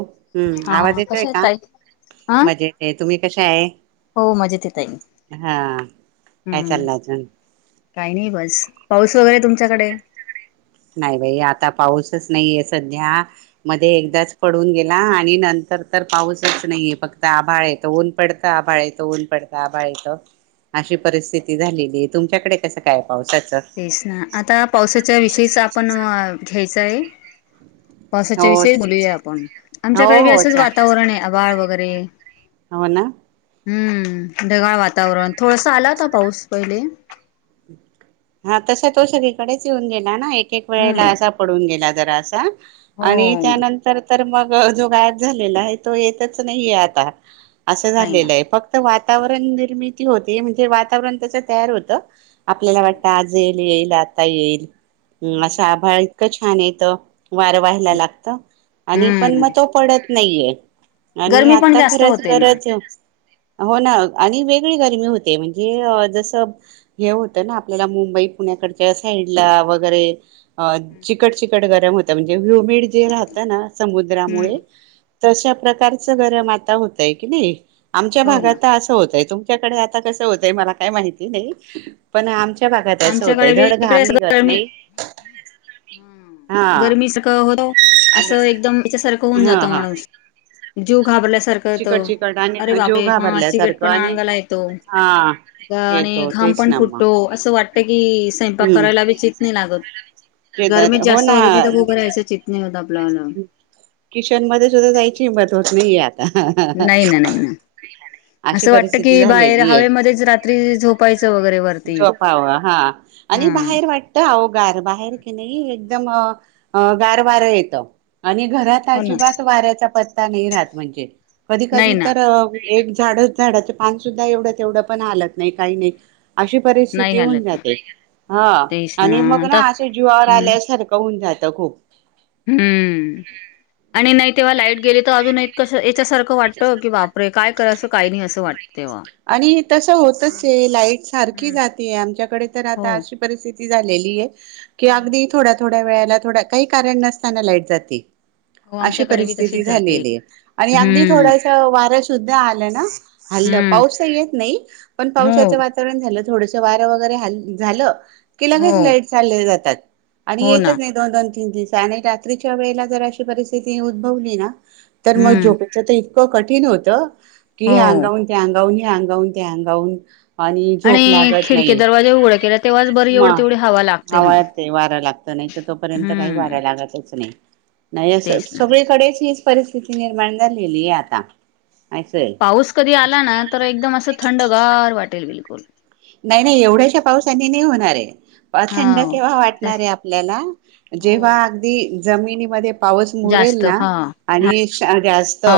हम्म. हा आवाज येतोय कशा आहेत का? ताई? हा मजेत आहे तुम्ही कशा आहे हो मजेत आहे ताई. हा. काय हम्म चाललंय अजून. काही नाही बस पाऊस वगैरे तुमच्याकडे. नाही बाई आता पाऊसच नाही आहे सध्या मध्ये एकदाच पडून गेला आणि नंतर तर पाऊसच नाहीये फक्त आभाळ येत ऊन पडत आभाळ येत ऊन पडत. का आभाळ येत अशी परिस्थिती झालेली आहे तुमच्याकडे कसं काय आहे पावसाचं. तेच ना आता पावसाच्या विषयीच आपण घ्यायचं आहे. हो पावसाच्या विषयी बोलूया आपण आमच्याकडे हो बी हो असंच अच्छा. वातावरण आहे आभाळ वगैरे. हो ना. हम्म ढगाळ वातावरण थोडस आला होता पाऊस पहिले. हा तसा तो सगळीकडेच येऊन गेला ना एक-एक वेळेला हम्म. असा पडून गेला जरासा. हो आणि त्यानंतर तर मग जो गायब झालेला आहे तो येतच नाही आहे आता. असं नाही ना झालेलं आहे फक्त वातावरण निर्मिती होते म्हणजे वातावरण त्याच तयार होत. आपल्याला हो वाटतं आज येईल येईल आता येईल हं अस हम्म आभाळ इतकं छान येत. वार व्हायला लागत आणि पण मग हम्म तो पडत नाहीये. आणि गरमी पण आता जास्त खरंच होते ना गरज हो ना आणि वेगळी गरमी होते म्हणजे जसं हे होतं ना आपल्याला मुंबई पुण्याकडच्या साईडला वगैरे अ चिकट चिकट गरम हो त म्हणजे व्ह्यू बीड जे राहतं ना हम्म समुद्रामुळे तशा प्रकारचं गरम आता होतय की नाही आमच्या हो भागात ना तर असं होतय तुम मच्याकडे आता कसं होतंय मला काय माहिती नाही पण आम आमच्याकडे बी इकडेच गरमी. हा हम्म. गरमी सक हो आणि असं एकदम याच्यासारखं होऊन हा जात हा माणूस जीव घाबरल्यासार करतो. चिकट चिकट आणि अरे जीव बापरे! हा घाबरल्यासारखं चिकटपणा आणि अंगाला येतो. हा आणि येतो घाम तेच पण ना मग फुटतो असं वाटत की स्वयंपाक हम्म करायला बी चित नाही लागत. शेतात गर्मी हो जास्त ना होते तिथं उभरायचं चित नाही होत आपल्याला. किशन मध्ये सुद्धा जायची हिंमत होत नाहीेये आता हं हं हं. नाही ना नाही ना अशी असं वाटतं परिस्थिती की बाहेर झालेली आहे. हवेमध्येच रात्री झोपायचं वगैरे वरती जोपावं हा. आणि हा बाहेर वाटत आवो गार बाहेर की नाही एकदम अ गार वार येत. आणि घरात हो ना अजिबात वाऱ्याचा पत्ता नाही राहत म्हणजे नाही कधी-कधी ना तर अ एक झाडच झाडाचं पानसुद्धा एवढं तेवढं पण हालत नाही काही नाही. अशी नाही परिस्थिती होऊन हालत जाते हा तेच आणि मग आता ना असे जीवावर हम्म आल्या सारखं होऊन जातं खूप. हम्म आणि नाही तेव्हा लाईट गेली तर अजून एक कसं याच्यासारखं वाटत की बाप परे काय करायचं काही नाही असं वाटतं. तेव्हा आणि तस तर होतच की वो लाईट सारखी हम्म जाते आमच्याकडे तर हो आता आज सु परिस्थिती झालेली आहे की हो अगदी थोड्या थोड्या वेळाला थोडया काही कारण नसताना लाईट जाते हो, अशी आमच्याकडे बी परिस्थिती तशीच जाते झालेली आहे. आणि अगदी हम्म थोड्यासा वार शुद्ध आल ना हल्लं हम्म पाऊस तर येत नाही पण हो पावसाचं वातावरण झालं थोडस वारं वगैरे हाल झालं की हो लगेच लाईट चालले जातात आणि हो ना येतच नाहीत. दोन दोन तीन दिवस आणि रात्रीच्या वेळेला जर अशी परिस्थिती उद्भवली ना तर मग हम्म झोपे तर इतकं कठीण होतं की ह्या हो अंगाहून त्या अंगाहून ह्या अंगाहून त्या अंगाहून आणि झोप लागत खिडकी नाही दरवाजे उघडे केले तेव्हाच बरी म एवढ तेवढी हवा लागते हवा मग येते वारा लागत नाही तर तोपर्यंत काही हम्म वार लागतच नाही. नाही असं तेच ना सगळीकडेच हीच परिस्थिती निर्माण झालेली आहे आता असय. पाऊस कधी आला ना तर एकदम असं थंडगार वाटेल बिलकुल नाही नाही एवढ्याशा पावसानी नाही होणार आहे. हा थंड केव्हा वाटणार जास्त आहे आपल्याला हो जेव्हा अगदी जमिनीमध्ये पाऊस मुरेल जास्त ना हा आणि जास्त हा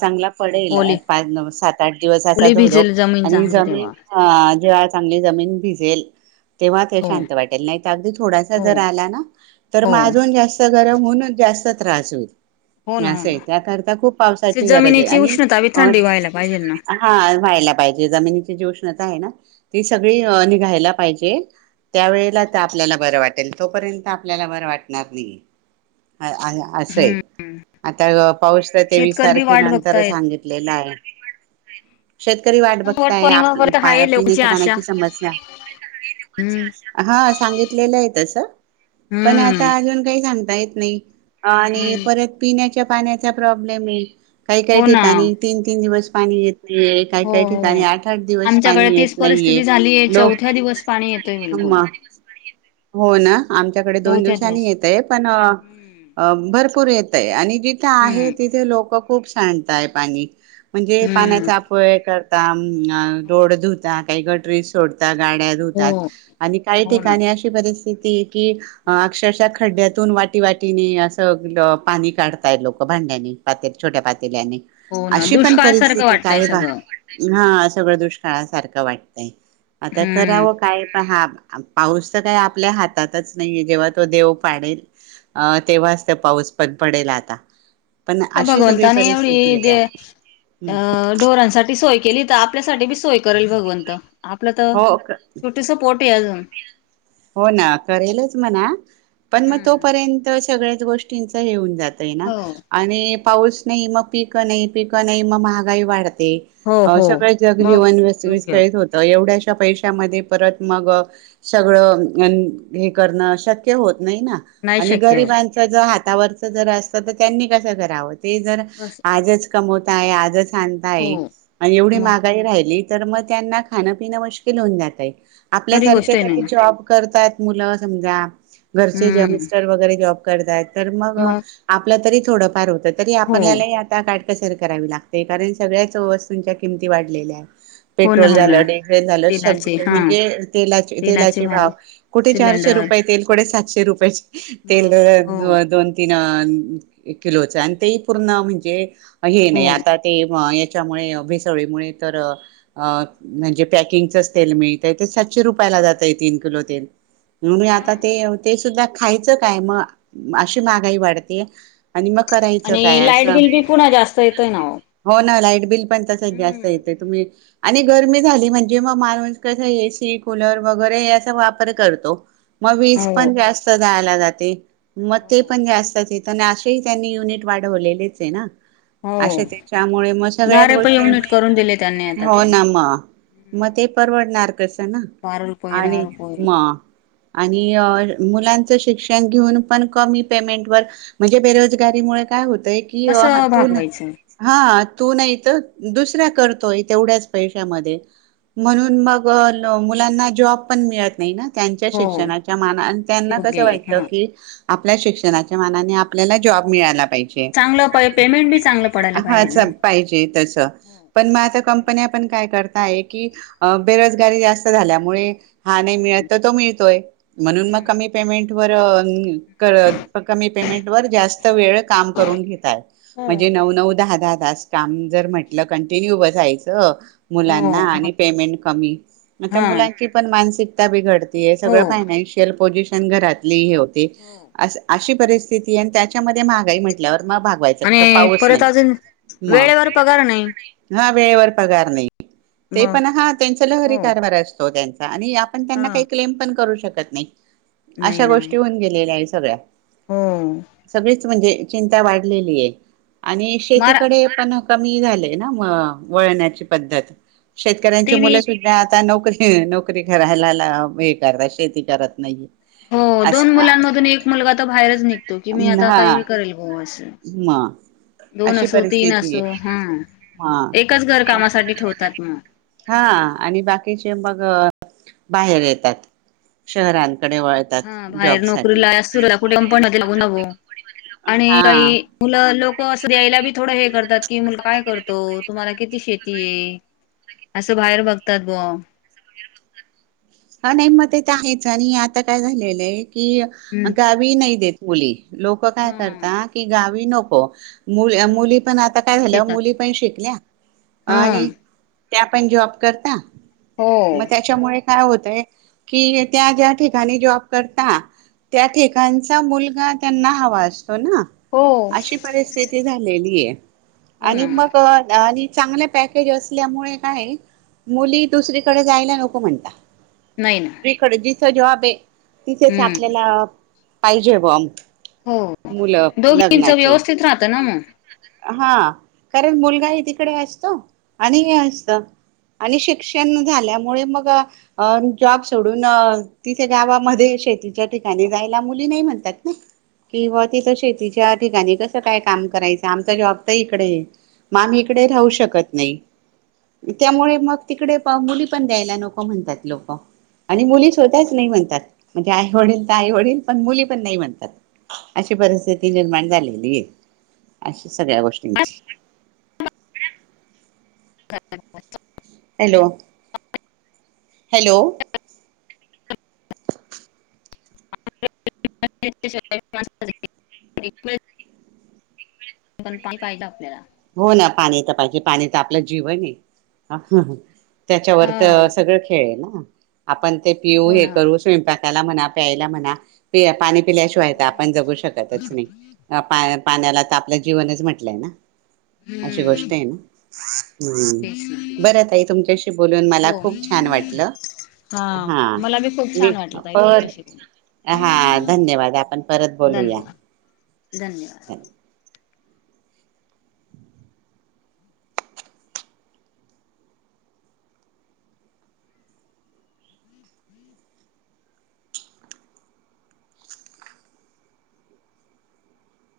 चांगला पडेल पाच नव्हे सात आठ दिवस असा भिजल जमीन चांगली तेव्हा हा जेव्हा चांगली जमीन भिजेल. तेव्हा ते हो शांत वाटेल नाही तर अगदी थोडासा हो जर आला ना तर हो मग अजून जास्त जास्त गरम होऊन जास्त त्रास होईल. हो ना हो असं आहे. ना त्याकरता खूप तसे पावसाची गरज आहे जमिनीची आणि उष्णता बी अ थंडी व्हायला पाहिजे ना हा व्हायला पाहिजे. जमिनीची जी उष्णता आहे ना ती सगळी निघायला पाहिजे. त्यावेळेला आपल्याला बरं वाटेल तोपर्यंत आपल्याला बरं वाटणार नाही. असंय. हम्म आता पाऊस तर तेवीस शेतकरी बी तारखे वाट नंतर बघतायत सांगितलेलं आहे. शेतकरी वाट वट बघताय. आप पौर्णिमा पर्यंत पिण्याची हाय लोकांची पिण्याची आशा पाण्याची समस्या हम्म हा सांगितलेलं आहे तसं पण हम्म आता अजून काही सांगता येत नाही. आणि हम्म परत पिण्याच्या पाण्याचा प्रॉब्लेम आहे काही काही हो ना ठिकाणी तीन तीन दिवस पाणी येते काय हो काही ठिकाणी हो आठ आठ दिवस आमच्याकडे पाणी तीच येत परिस्थिती नाहीये. झालीय लोक चौथ्या दिवस पाणी येतोय बिलकुल म हो ना आमच्याकडे दोन चौथ्या दिवसांनी दिवस येतय पण हम्म अ भरपूर येत आहे आणि जिथे आहे हम्म तिथे लोक खूप सांडतय पाणी म्हणजे हम्म पाण्याचा अपवाय करता अ रोड धुता काही गटरी सोडता गाड्या हो धुतात आणि काही हो ना ठिकाणी अ परिस्थिती की अक्षरशः खड्ड्यातून वाटी वाटीने असं पाणी काढताय लोक भांड्याने पाते छोट्या पातेल्याने हो ना अशी पण दुष्काळ सारखं परिस्थिती वाटतय काय बा सगळं हा सगळं दुष्काळासारखं वाटतंय आता हम्म करावं काय पण हा पाऊस तर काही आपल्या हातातच नाहीये जेव्हा तो देव पाडेल अ तेव्हाच तर पाऊस पण पडेल आता पण तर अशी सगळी भगवंताने एवढी परिस्थिती दे येत्या अ ढोरांसाठी सोय केली. आपल्यासाठी बी सोय करेल भगवंत आपलं तर हो छोटीस पोट आहे अजून हो ना करेलच म्हणा पण मग हम्म तोपर्यंत सगळ्याच गोष्टींच हे होऊन जात. नाही ना हो आणि पाऊस नाही मग पीक नाही पीक नाही मग महागाई वाढते. हो अ हो सगळे जग मग जीवन योग्य विस्कळीत होत तर एवढ्याशा पैशामध्ये परत मग सगळं हे करणं शक्य होत नाही ना नाही आणि शक्य होय गरीबा- -चं हातावरच जर असत तर त्यांनी कस कराव ते जर कस आजच कमवताय आजच हो आणताय आणि एवढी मग महागाई राहिली तर मग त्यांना खाणं पिणं मुश्किल होऊन जात आहे. खरी आपल्यासारखे गोष्ट आहे काही ना जॉब करतात मुलं समजा घरचे जे हम्म मिस्टर वगैरे जॉब करतात तर मग आपलं तरी थोडंफार होत तरी हो आपल्याला ता काटकसर करावी लागते कारण सगळ्याच वस्तूंच्या किमती वाढलेल्या आहेत. हो ना पेट्रोल हो ना झालं डिझेल झालं सग तेलाचे हा म्हणजे तेलाची तेलाची भाव कुठे चारशे सिलेंडर रुपये तेल कुठे सातशे रुपयाचे तेल मग हो दोन तीन किलोच अन ते पूर्ण, म्हणजे हे हो नाही, आता. ते, हं याच्यामुळे, भेसवळीमुळे, तर अं, म्हणजे पॅकिंगचच तेल मिळतय, ते सातशे रुपयाला जातय, तीन किलो. तेल, मी हा आता ते, ते सुद्धा खायचं काय, मग अशी मग महागाई वाढते आणि मग करायचं आणि काय? लाईट असं. बिल बी पुन्हा जास्त येतोय ना ओ हो ना, लाईट बिल पण, तसच जास्त हम्म येतय, तुम्ही आणि गरमी झाली, म्हणजे म माणूस कस एसी, कुलर वगैरे, याचा वापर करतो. म वीज हो पण जास्त जाळल्या जाते, मग ते हो पण जास्त बि त्यां न अशेही त्यांनी, युनिट वाढवलेलेच ये ना. हो अशे, त्याच्यामुळे मग, दहा सगळ्याच रुपये गोष्टी युनिट करून दिले त्यांनी [unintelligible] आता हो तर ना म. म ते परवडणार कसं ना बारा रुपये दहा आणि रुपये हां आणि मग मुलांचं शिक्षण घेऊन पण, कमी पेमेंट वर म्हणजे बेरोजगारीमुळे काय होतय?, की कसं हातून भागवायचं हां, तू नाही तर, दुसरा करतोय, तेवढ्याच पैशामध्ये. म्हणून मग, मुलांना जॉब पण, मिळत नही ना. त्यांच्या हो शिक्षणाच्या माना, अ त्यांना योग्य कसं आहे वाटतं हा की आपल्या शिक्षणाच्या मनाने, आपल्याला जॉब मिळाला पाहिजे. चांगलं पडतेना, पेमेंट बी चांगलं पडायला पाहिजे. हां पाहिजे तसं. पण म आता हम्म कंपन्या पण, काय करताय की, बेरोजगारी जास्त झाल्यामुळे नहीं मिळत तो मिळतोय, म्हणून म हम्म कमी पेमेंट वर [unintelligible] कमी पेमेंट वर, जास्त वेळ काम करून घेताय. हो म्हणजे नऊ-नऊ, दहा-दहा तास काम जर म्हटलं, कंटिन्यू बसायचं मुलांना हो आणि पेमेंट कमी, आता हा मुलांची पण मानसिकता बिघड ते, हो सगळं फायनान्शियल पोझिशन घरातली हे होते, अस अशी परिस्थिती अन त्याच्यामध्ये महागाई म्हटल्यावर, मग भागवाय त्यांचं आणि पाऊच परत नही, अजून म वेळेवर पगार नाही हां वेळेवर पगार नही, ते मग पण हां त्यांचा लहरी हो कारभार असतो, त्यांचा आणि आ पण हा त्यांना काही क्लेम पण करू शकत नाही, नाही अशा ना गोष्टी होऊन गेलेल्या ये, सगळ्या. हो. सगळीच, म्हणजे चिंता वाढलेली ये आणि मारा शेतीकडे पण कमी झाले ना, म वळनाची पद्धत, शेतकऱ्यांच्या मुला ते आता नोकरी, नोकरी करायला ला, हे करतात, शेती करत नही. हो. [unintelligible] दोन मुलांमधून, एक मुलगा त बाहेरच निघतो, की मी आता हा काही करेल बुवा असं. म. दोन अशी असो, तीन परिस्थिती असो, आहे हं, एकाच घर कामासाठी ठेवतात, मग. हां आणि बाकीचे मग बाहेर येतात, शहरांकडे वळत हां, बाहेर नोकरी ला असत, कुठे प पण [unintelligible] लागू नवो आणि हा काही मुलं लोकं असं द्यायला बी, थोडं हे करतात, की मुलं काय करतो, तुम्हाला किती शेती ये? असं बाहेर बघतात, बुवा. हां, नही म ते तर आहेच आणि आता काय झालेलं ये, की हम्म गावी नाही देत मुली, लोकं काय हा करता, कि गावी नको हो मु-मुली पण आता काय झाल्या, शेतात मुली पण शिकल्या, हा आणि त्या पण जॉब करता, हो म त्याच्यामुळे काय होत कि त्या ज्या ठिकाणी जॉब करता त्या ठेिकाणचा मुलगा त्यांना हवा असतो ना? हो अशी परस्थिती झालेली आहे हो आणि ना मग आणि चांगल्या पॅकेज असल्यामुळे काय मुली दुसरीकडे जायला नको म्हणता. नाही ना जिकडे जिथ जॉब आहे तिथेच हम्म आपल्याला पाहिजे बुवा. [unintelligible] हो मुलं दोघींच लग्नाचे व्यवस्थित राहतं ना मग. आहेत. हा कारण मुलगाही तिकडे असतो आणि हे असतं. आणि शिक्षण झाल्यामुळे मग अ जॉब सोडून तिथे गावामध्ये शेतीच्या ठिकाणी जायला मुली नाही म्हणतात ना किं बुवा तिथं शेतीच्या ठिकाणी कसं काय काम करायचं आमचा जॉब तर इकडे आहे. मग आम्ही इकडे राहू शकत नाही. त्यामुळे मग तिकडे मुली पण द्यायला नको म्हणतात. लोक आणि मुलीच स्वतःच नाही म्हणतात. म्हणजे आई वडील तर आई वडील पण मुली पण नाही म्हणतात. अशी परिस्थिती निर्माण झालेली आहे अशी सगळ्या गोष्टींची. [unintelligible] हॅलो हॅलो [unintelligible] पण पाणी पाहिजे आपल्याला हो ना पाणी तर पाहिजे पाणीच आपलं जीवन आहे. त्याच्यावर तर हा. सगळं खेळ आहे ना आपण ते पिऊ हो हे ना हो ना. करू स्वयंपाक त्याला म्हणा प्यायला म्हणा पेय पाणी पिल्याशिवाय हम्म तर आपण हम्म. जगू शकतच नाही पा नाही पाण्याला तर आपलं जीवनच म्हटलंय ना अशी हम्म गोष्ट आहे ना हम्म तेच ना बरं ताई तुमच्याशी बोलून मला हो खूप छान वाटलं हा मला बी खूप मी छान वाटलं ताई पर तुमच्याशी बोलून. हा हो धन्यवाद आपण परत बोलूया. धन्यवाद धन्यवाद [unintelligible]